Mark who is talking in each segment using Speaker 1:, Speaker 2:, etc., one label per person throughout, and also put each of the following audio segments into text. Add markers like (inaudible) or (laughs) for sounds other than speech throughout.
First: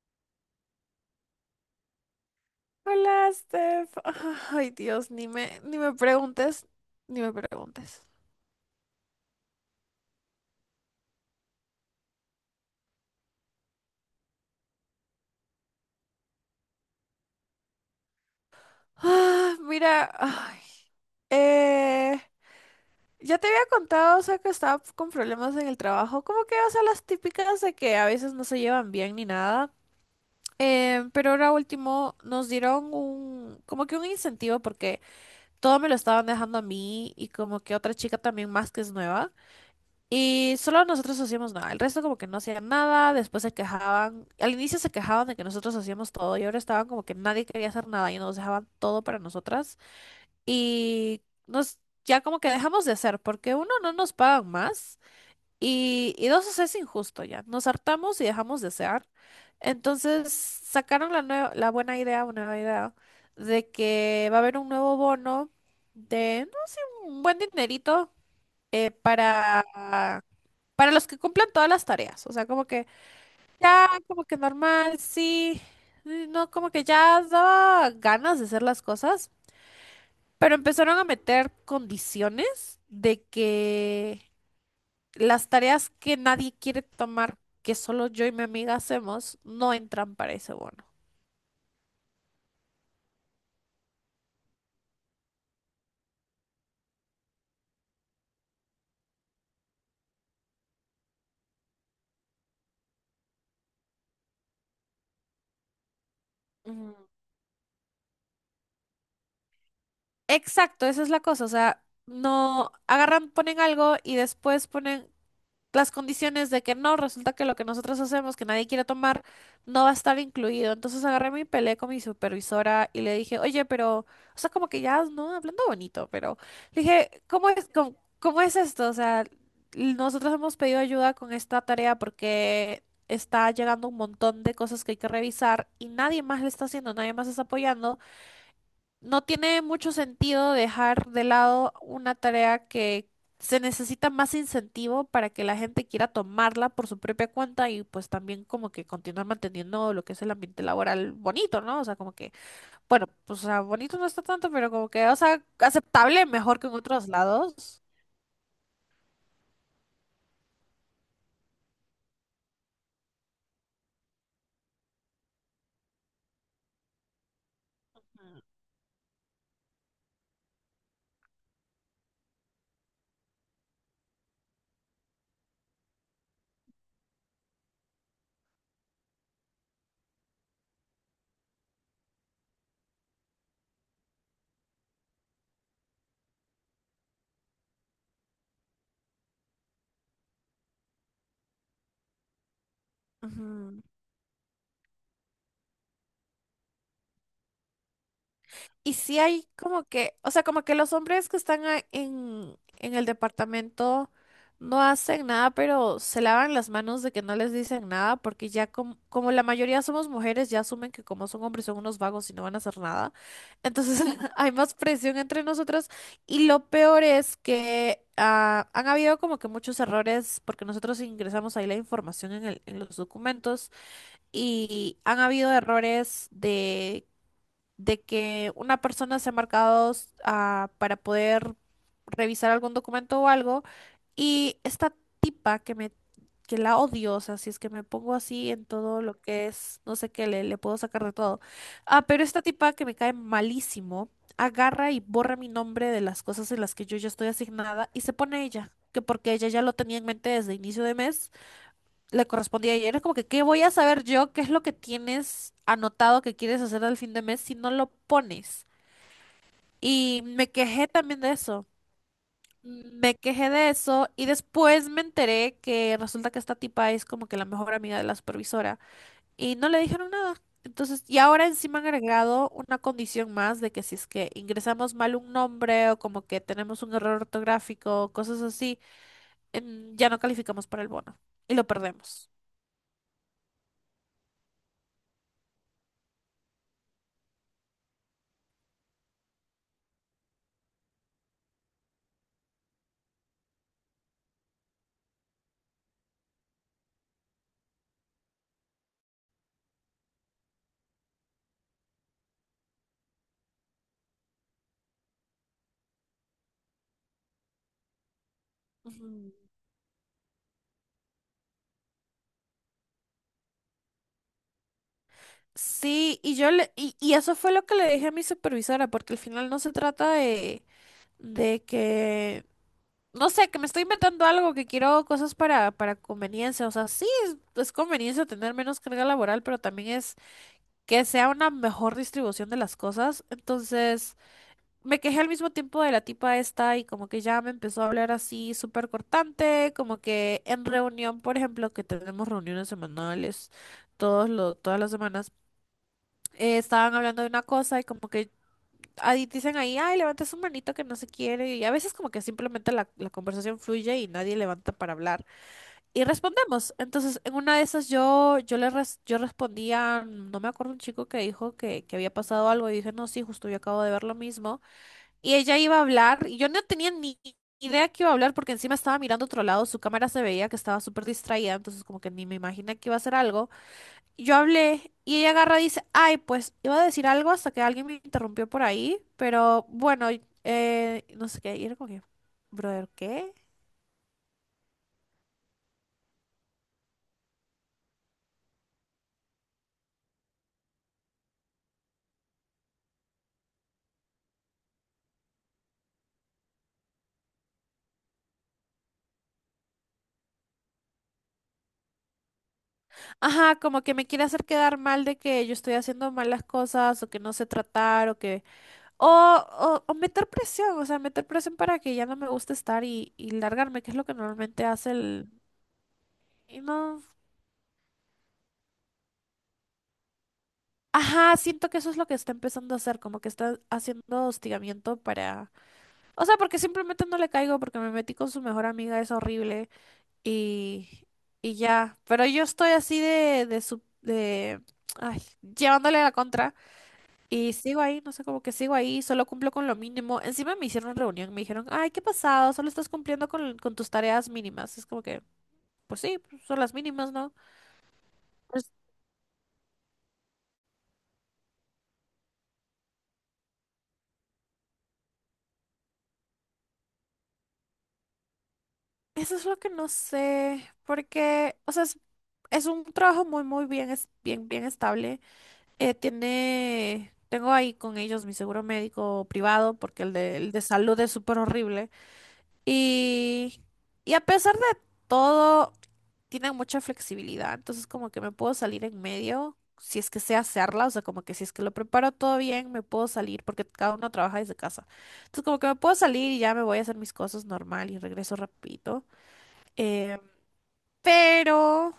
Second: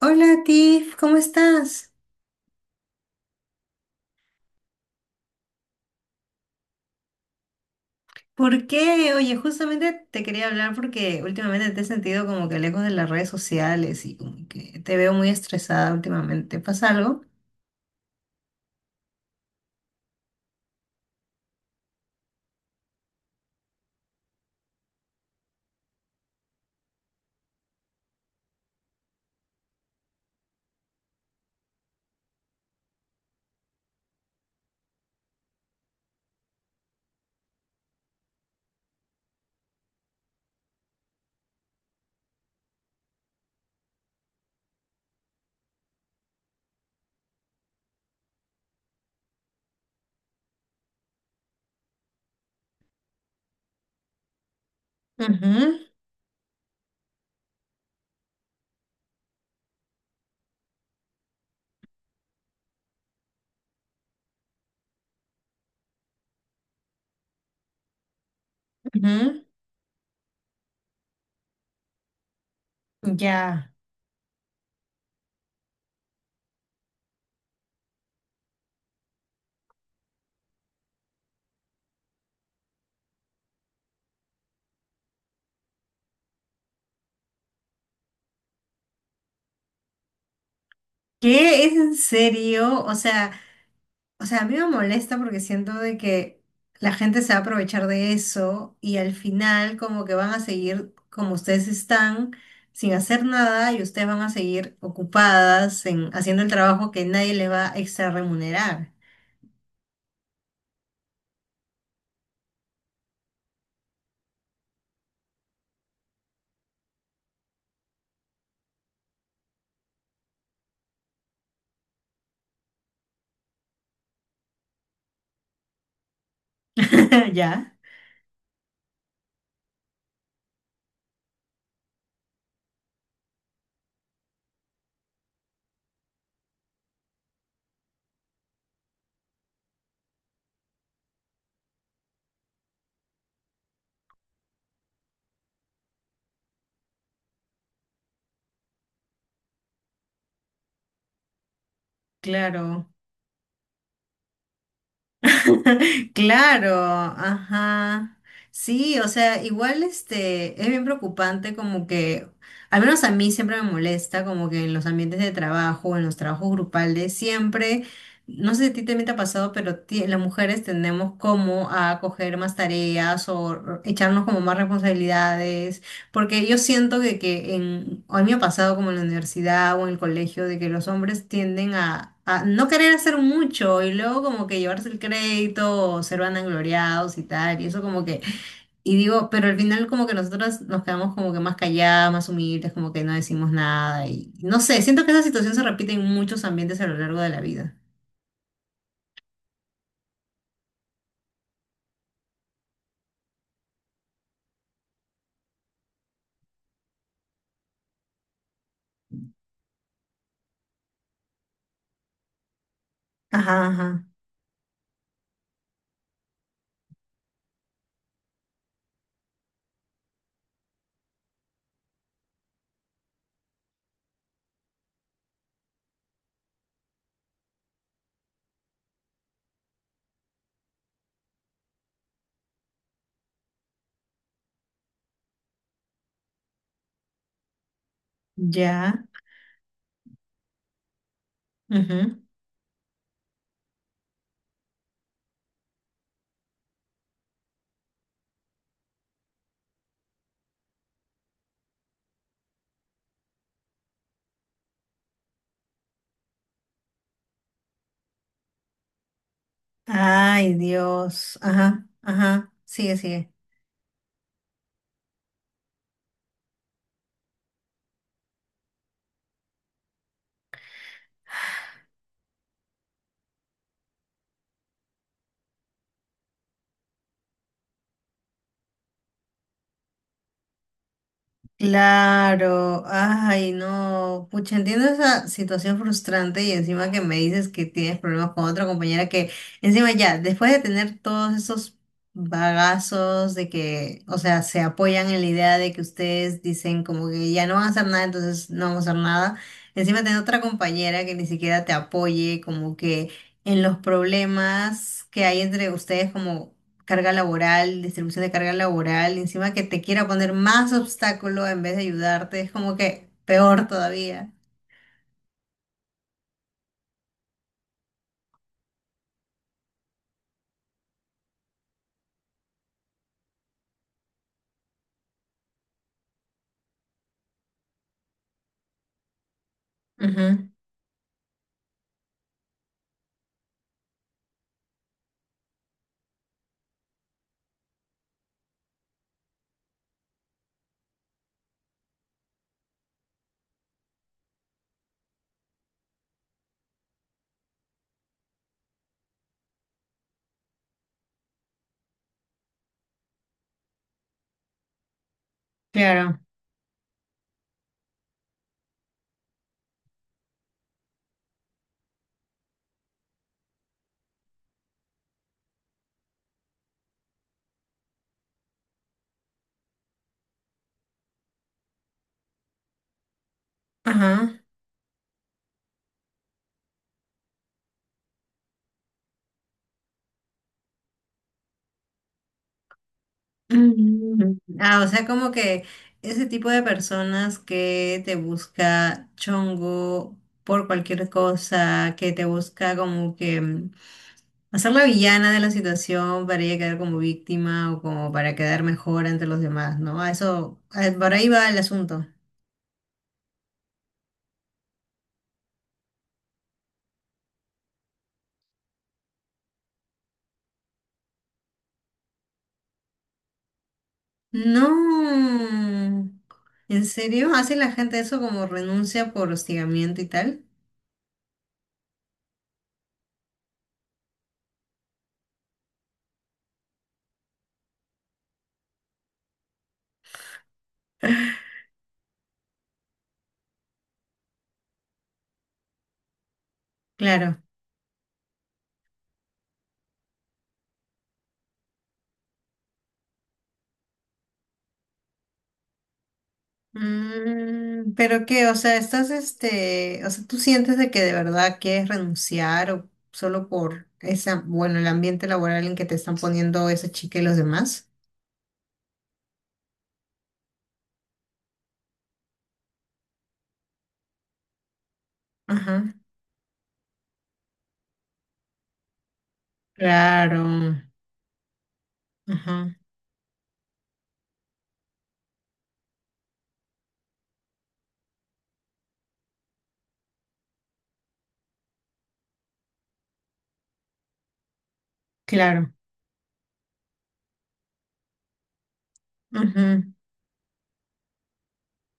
Speaker 1: Hola Tiff, ¿cómo estás?
Speaker 2: Hola, Steph. (laughs) Ay, Dios, ni me preguntes, ni me preguntes.
Speaker 1: ¿Por qué? Oye, justamente te quería hablar porque últimamente te he sentido como que lejos de las redes sociales y como que te veo muy estresada últimamente. ¿Pasa algo?
Speaker 2: Ah, mira, ay, eh, ya te había contado, o sea, que estaba con problemas en el trabajo, como que, o sea, las típicas de que a veces no se llevan bien ni nada. Pero ahora último nos dieron un, como que un incentivo porque todo me lo estaban dejando a mí y como que otra chica también más que es nueva. Y solo nosotros hacíamos nada, el resto como que no hacían nada, después se quejaban, al inicio se quejaban de que nosotros hacíamos todo y ahora estaban como que nadie quería hacer nada y nos dejaban todo para nosotras y nos ya como que dejamos de hacer porque uno no nos pagan más
Speaker 1: Ujú,
Speaker 2: y dos, o sea, es injusto ya, nos hartamos y dejamos de hacer. Entonces sacaron la buena idea, una nueva idea de que va a haber un nuevo bono de, no sé, un buen dinerito,
Speaker 1: ujú.
Speaker 2: para los que cumplen todas las tareas, o sea, como que
Speaker 1: Ya.
Speaker 2: ya, como que normal, sí, no, como que ya daba ganas de hacer las cosas, pero empezaron a meter condiciones de que las tareas que nadie quiere tomar, que solo yo y mi amiga hacemos, no entran para ese bono.
Speaker 1: ¿Qué? ¿Es en serio? O sea, a mí me molesta porque siento de que la gente se va a aprovechar de eso y al final como que van a seguir como ustedes están sin hacer nada y ustedes van a seguir ocupadas en haciendo el trabajo
Speaker 2: Mm.
Speaker 1: que nadie les va a extra remunerar.
Speaker 2: Exacto, esa es la cosa, o sea, no agarran, ponen algo y después ponen las condiciones de que no, resulta que lo que nosotros hacemos, que nadie quiere tomar, no va a estar incluido. Entonces agarré mi peleé con mi supervisora y le dije, oye, pero, o sea, como que ya, ¿no? Hablando bonito, pero le dije,
Speaker 1: (laughs)
Speaker 2: ¿cómo
Speaker 1: Ya,
Speaker 2: es, cómo es esto? O sea, nosotros hemos pedido ayuda con esta tarea porque está llegando un montón de cosas que hay que revisar y nadie más le está haciendo, nadie más está apoyando. No tiene mucho sentido dejar de lado una tarea que se necesita más incentivo para que la gente quiera tomarla por su propia cuenta y pues también como que continuar manteniendo lo que es el ambiente laboral bonito, ¿no? O sea, como que,
Speaker 1: claro.
Speaker 2: bueno, pues o sea, bonito no está tanto, pero como que, o sea,
Speaker 1: (laughs)
Speaker 2: aceptable, mejor que en
Speaker 1: Claro,
Speaker 2: otros lados.
Speaker 1: ajá. Sí, o sea, igual este es bien preocupante como que, al menos a mí siempre me molesta como que en los ambientes de trabajo, en los trabajos grupales, siempre, no sé si a ti también te ha pasado, pero las mujeres tendemos como a coger más tareas o echarnos como más responsabilidades porque yo siento que a mí me ha pasado como en la universidad o en el colegio, de que los hombres tienden a no querer hacer mucho y luego como que llevarse el crédito o ser vanagloriados y tal, y eso como que, y digo, pero al final como que nosotras nos quedamos como que más calladas, más humildes, como que no decimos
Speaker 2: Ujú.
Speaker 1: nada y no sé, siento que esa situación se repite en muchos ambientes a lo largo de la vida.
Speaker 2: Y si hay como que, o sea, como que los hombres que están en el departamento no hacen nada, pero se lavan las manos de que no les dicen nada, porque ya como la mayoría somos mujeres, ya asumen que como son hombres son unos vagos y no van a hacer nada.
Speaker 1: Ajá,
Speaker 2: Entonces
Speaker 1: ajá,
Speaker 2: (laughs) hay más presión entre nosotros. Y lo peor es que han habido como que muchos errores, porque nosotros ingresamos ahí la información en en los documentos y han habido errores de que una persona se ha marcado, para poder revisar algún documento o algo, y esta tipa que me, que la odio, o sea, si es que me pongo así en
Speaker 1: ya.
Speaker 2: todo lo que es, no sé qué, le puedo sacar de todo. Ah,
Speaker 1: Ujú.
Speaker 2: pero esta tipa que me cae malísimo, agarra y borra mi nombre de las cosas en las que yo ya estoy asignada y se pone ella, que porque ella ya lo tenía en mente desde inicio de mes le correspondía ayer. Es como que, ¿qué voy a saber yo qué es lo que tienes anotado que quieres hacer al fin de mes si no lo pones? Y me
Speaker 1: Ay,
Speaker 2: quejé también de
Speaker 1: Dios.
Speaker 2: eso.
Speaker 1: Ajá, ajá, sigue,
Speaker 2: Me
Speaker 1: sigue.
Speaker 2: quejé de eso y después me enteré que resulta que esta tipa es como que la mejor amiga de la supervisora y no le dijeron nada. Entonces, y ahora encima han agregado una condición más de que si es que ingresamos mal un nombre o como que tenemos un error ortográfico, cosas así, ya no calificamos para el bono y lo perdemos.
Speaker 1: Claro, ay, no, pucha, entiendo esa situación frustrante y encima que me dices que tienes problemas con otra compañera que encima ya, después de tener todos esos bagazos de que, o sea, se apoyan en la idea de que ustedes dicen como que ya no van a hacer nada, entonces no vamos a hacer nada, encima tener otra compañera que ni siquiera te apoye como que en los problemas que hay entre ustedes como carga laboral, distribución de carga laboral, y
Speaker 2: Ujú.
Speaker 1: encima que te quiera poner más obstáculo en vez de ayudarte, es como que peor todavía.
Speaker 2: Sí, y yo le, y eso fue lo que le dije a mi supervisora, porque al final no se trata de que, no sé, que me estoy inventando algo, que quiero cosas para conveniencia. O sea, sí, es conveniencia tener menos carga laboral, pero también es
Speaker 1: Ujú,
Speaker 2: que sea una mejor distribución de las cosas. Entonces, me quejé al mismo tiempo de la tipa esta y como que ya me empezó a hablar así súper cortante, como que en reunión, por ejemplo, que tenemos reuniones semanales todas las semanas, estaban hablando de una cosa y como que ahí dicen ahí, ay, levanta su manito que no se quiere. Y a veces como que simplemente la conversación fluye y nadie levanta para hablar. Y
Speaker 1: claro.
Speaker 2: respondemos. Entonces, en una de esas yo, yo respondía, no me acuerdo un chico que dijo que había pasado algo y dije, no, sí, justo yo acabo de ver lo mismo. Y ella iba a hablar y yo no tenía ni idea que iba a hablar porque encima estaba mirando otro lado, su cámara se veía que estaba súper distraída, entonces como que ni me imaginé que iba a hacer algo. Yo
Speaker 1: Ajá. (clears throat)
Speaker 2: hablé y ella agarra y dice, ay, pues iba a decir algo hasta que alguien me interrumpió por ahí, pero bueno, no sé qué, y era como que, brother, ¿qué?
Speaker 1: Mm. Ah, o sea, como que ese tipo de personas que te busca chongo por cualquier cosa, que te busca como que hacer la villana de la situación para ella quedar como víctima o como para quedar mejor ante los demás, ¿no? A eso, por ahí va el asunto.
Speaker 2: Ajá, como que me quiere hacer quedar mal de que yo estoy haciendo mal las cosas o que no sé tratar o que... O, o meter presión, o sea, meter presión para que ya no me guste estar y largarme, que es lo que normalmente hace el...
Speaker 1: No.
Speaker 2: Y
Speaker 1: ¿En
Speaker 2: no...
Speaker 1: serio? ¿Hace la gente eso como renuncia por hostigamiento y tal?
Speaker 2: Ajá, siento que eso es lo que está empezando a hacer, como que está haciendo hostigamiento para... O sea, porque simplemente no le caigo porque me metí con su mejor amiga, es horrible. Y, y ya. Pero yo estoy así de su, de, ay, llevándole la contra.
Speaker 1: Claro.
Speaker 2: Y sigo ahí, no sé, como que sigo ahí, solo cumplo con lo mínimo. Encima me hicieron reunión, me dijeron, ay, qué pasado, solo estás cumpliendo con tus tareas mínimas. Es como que, pues sí, pues son las mínimas, ¿no?
Speaker 1: Mm, pero qué, o
Speaker 2: Pues
Speaker 1: sea, estás este, o sea, tú sientes de que de verdad quieres renunciar o solo por esa, bueno, el ambiente laboral en que te están poniendo esa chica y los demás.
Speaker 2: eso es lo que no sé, porque, o sea, es un trabajo muy, muy bien, es bien, bien estable.
Speaker 1: Ajá.
Speaker 2: Tiene, tengo ahí con ellos mi seguro médico privado porque el de
Speaker 1: Claro.
Speaker 2: salud es súper horrible.
Speaker 1: Ajá.
Speaker 2: Y, y a pesar de todo, tienen mucha flexibilidad. Entonces como que me puedo salir en medio, si es que sé hacerla, o sea, como que si es que lo preparo todo bien, me puedo salir porque cada uno trabaja desde casa. Entonces como que
Speaker 1: Claro.
Speaker 2: me puedo salir y ya me voy a hacer mis cosas normal y regreso rapidito.
Speaker 1: Ajá.
Speaker 2: Eh, pero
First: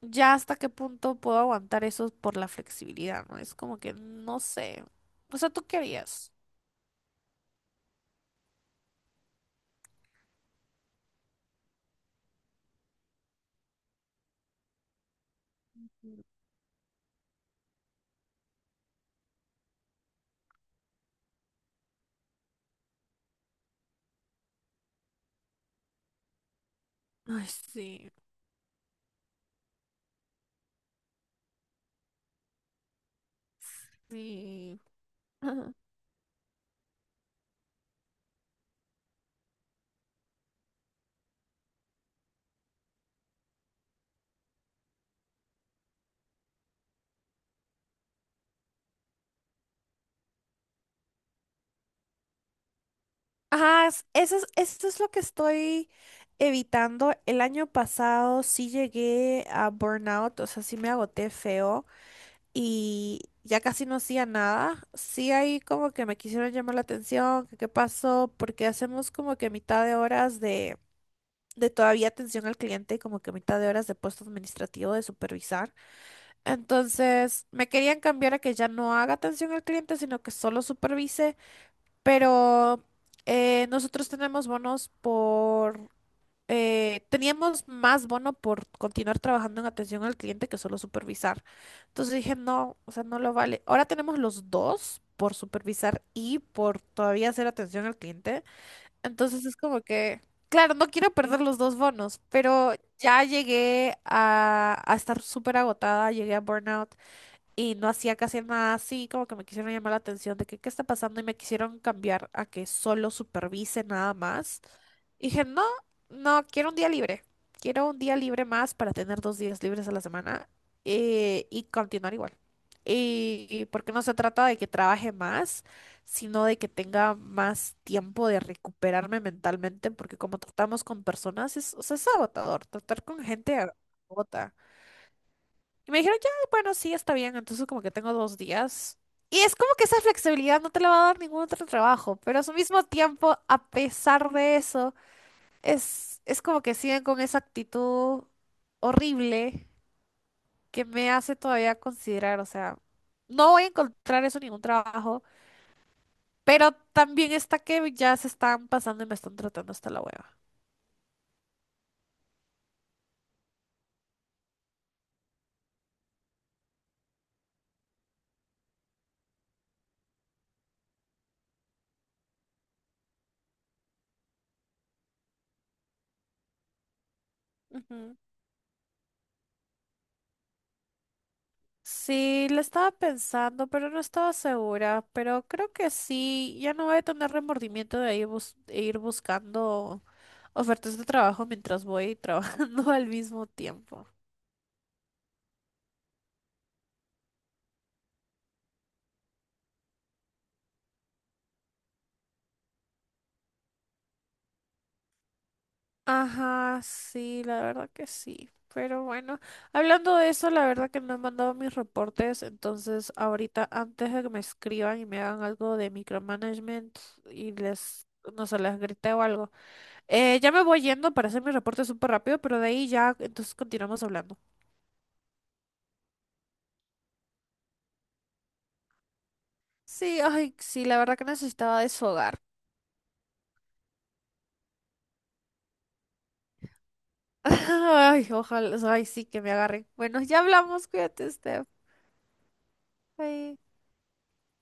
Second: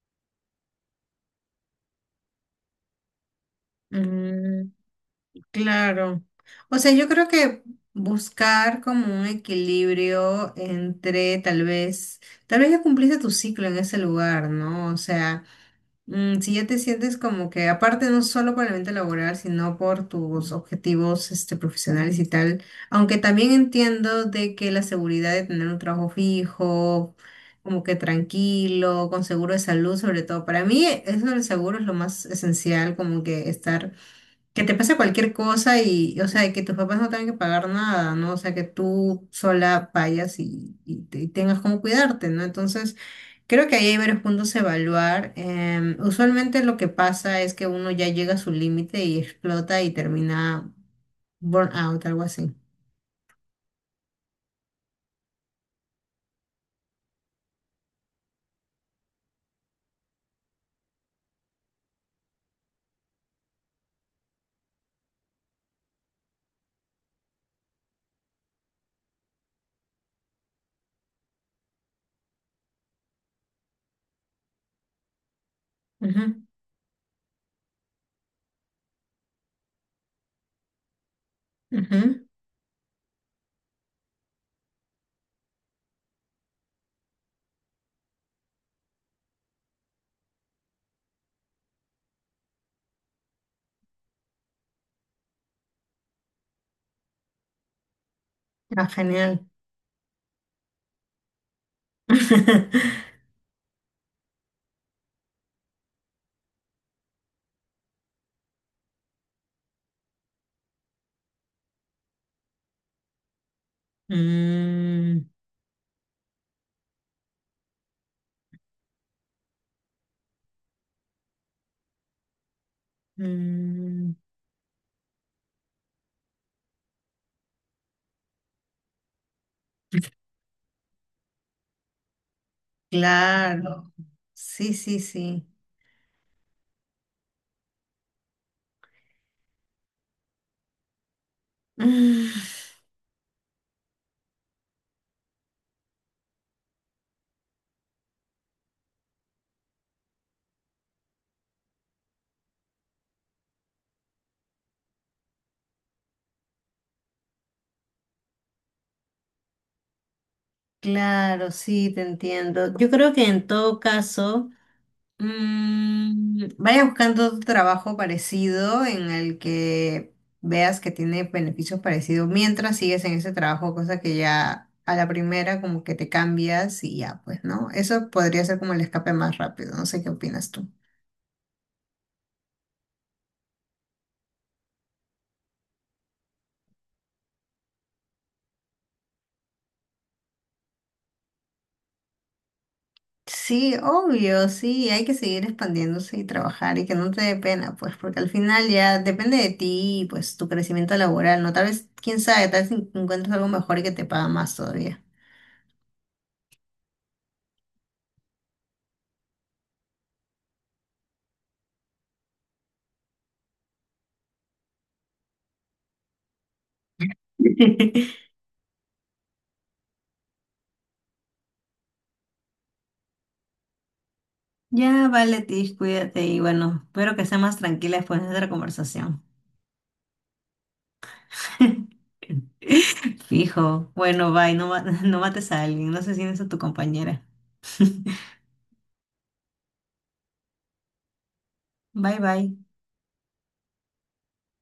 Speaker 2: ya hasta qué punto puedo aguantar eso por la flexibilidad, ¿no? Es como que no sé. O sea, ¿tú qué
Speaker 1: Claro.
Speaker 2: harías?
Speaker 1: O sea, yo creo que buscar como un equilibrio entre tal vez ya cumpliste tu ciclo en ese lugar, ¿no? O sea, si ya te sientes como que aparte no solo por el ambiente laboral, sino por tus objetivos este, profesionales y tal, aunque también entiendo de que la seguridad de tener un trabajo fijo,
Speaker 2: Ay,
Speaker 1: como que
Speaker 2: sí,
Speaker 1: tranquilo, con seguro de salud, sobre todo, para mí eso del seguro es lo más esencial, como que estar que te
Speaker 2: sí.
Speaker 1: pase cualquier
Speaker 2: (laughs) Ajá,
Speaker 1: cosa o sea, que tus papás no tengan que pagar nada, ¿no? O sea, que tú sola vayas y y tengas cómo cuidarte, ¿no? Entonces, creo que ahí hay varios puntos a evaluar. Usualmente lo que pasa es que uno ya llega a su límite y explota y termina burnout, algo así.
Speaker 2: Eso es lo que estoy evitando. El año pasado sí llegué a burnout, o sea, sí me agoté feo y ya casi no hacía nada. Sí ahí como que me quisieron llamar la atención, que qué pasó, porque hacemos como que mitad de horas de todavía atención al cliente, como que mitad de horas de puesto administrativo de supervisar. Entonces, me querían cambiar a que ya no haga atención al cliente, sino que solo supervise,
Speaker 1: Ujú, ujú.
Speaker 2: pero nosotros tenemos bonos por... Teníamos más bono por continuar trabajando en atención al cliente que solo supervisar. Entonces dije, no, o sea, no lo vale. Ahora tenemos los dos por supervisar y por todavía hacer atención al cliente.
Speaker 1: Ah,
Speaker 2: Entonces
Speaker 1: genial.
Speaker 2: es como que, claro, no quiero perder los dos bonos, pero ya
Speaker 1: (laughs)
Speaker 2: llegué a estar súper agotada, llegué a burnout y no hacía casi nada así, como que me quisieron llamar la atención de que qué está pasando y me quisieron cambiar a que solo supervise nada más.
Speaker 1: Mm,
Speaker 2: Y dije, no, no, quiero un día libre, quiero un día libre más para tener dos días libres a la semana, y continuar igual. Y porque no
Speaker 1: mm,
Speaker 2: se trata de que trabaje más, sino de que tenga más tiempo de recuperarme mentalmente, porque como tratamos con personas, es, o sea, es agotador, tratar con gente
Speaker 1: claro.
Speaker 2: agota.
Speaker 1: Sí, sí, sí.
Speaker 2: Y me dijeron, ya, bueno, sí, está bien. Entonces como que tengo dos días. Y es como que esa flexibilidad no te la va a dar ningún otro trabajo, pero a su
Speaker 1: (laughs)
Speaker 2: mismo tiempo, a pesar de eso, es como que siguen con esa actitud horrible que me hace todavía considerar, o sea, no voy a encontrar eso en ningún trabajo, pero también está que ya se están pasando y me están tratando hasta la hueva.
Speaker 1: Claro, sí, te entiendo. Yo creo que en todo caso, vaya buscando otro trabajo parecido en el que veas que tiene beneficios parecidos mientras sigues en ese trabajo, cosa que ya a la primera como que te cambias y ya, pues, ¿no? Eso
Speaker 2: Ujú.
Speaker 1: podría ser como el escape más rápido. No sé qué opinas tú.
Speaker 2: Sí, lo estaba pensando, pero no estaba segura. Pero creo que sí, ya no voy a tener remordimiento de ir, de ir buscando ofertas de trabajo mientras voy trabajando (laughs) al mismo
Speaker 1: Sí,
Speaker 2: tiempo.
Speaker 1: obvio, sí, hay que seguir expandiéndose y trabajar y que no te dé pena, pues, porque al final ya depende de ti y pues tu crecimiento laboral, ¿no? Tal vez, quién sabe, tal vez encuentres algo mejor y que te paga más todavía.
Speaker 2: Ajá, sí, la verdad que sí. Pero bueno, hablando de eso, la verdad que no he mandado mis reportes, entonces ahorita antes de que me escriban y me hagan algo de micromanagement y les,
Speaker 1: (laughs)
Speaker 2: no sé, les grité o algo. Ya me voy yendo para hacer mi reporte súper rápido, pero de ahí ya, entonces continuamos hablando.
Speaker 1: Ya, vale, Tish, cuídate y bueno, espero que sea más tranquila después de nuestra conversación.
Speaker 2: Sí, ay, sí, la verdad que necesitaba
Speaker 1: (laughs)
Speaker 2: desfogar.
Speaker 1: Fijo, bueno, bye, no, (laughs) no mates a alguien, no asesines a tu compañera. (laughs)
Speaker 2: (laughs) Ay, ojalá, ay, sí, que me agarren. Bueno, ya hablamos, cuídate, Steph.
Speaker 1: Bye, bye.
Speaker 2: Bye.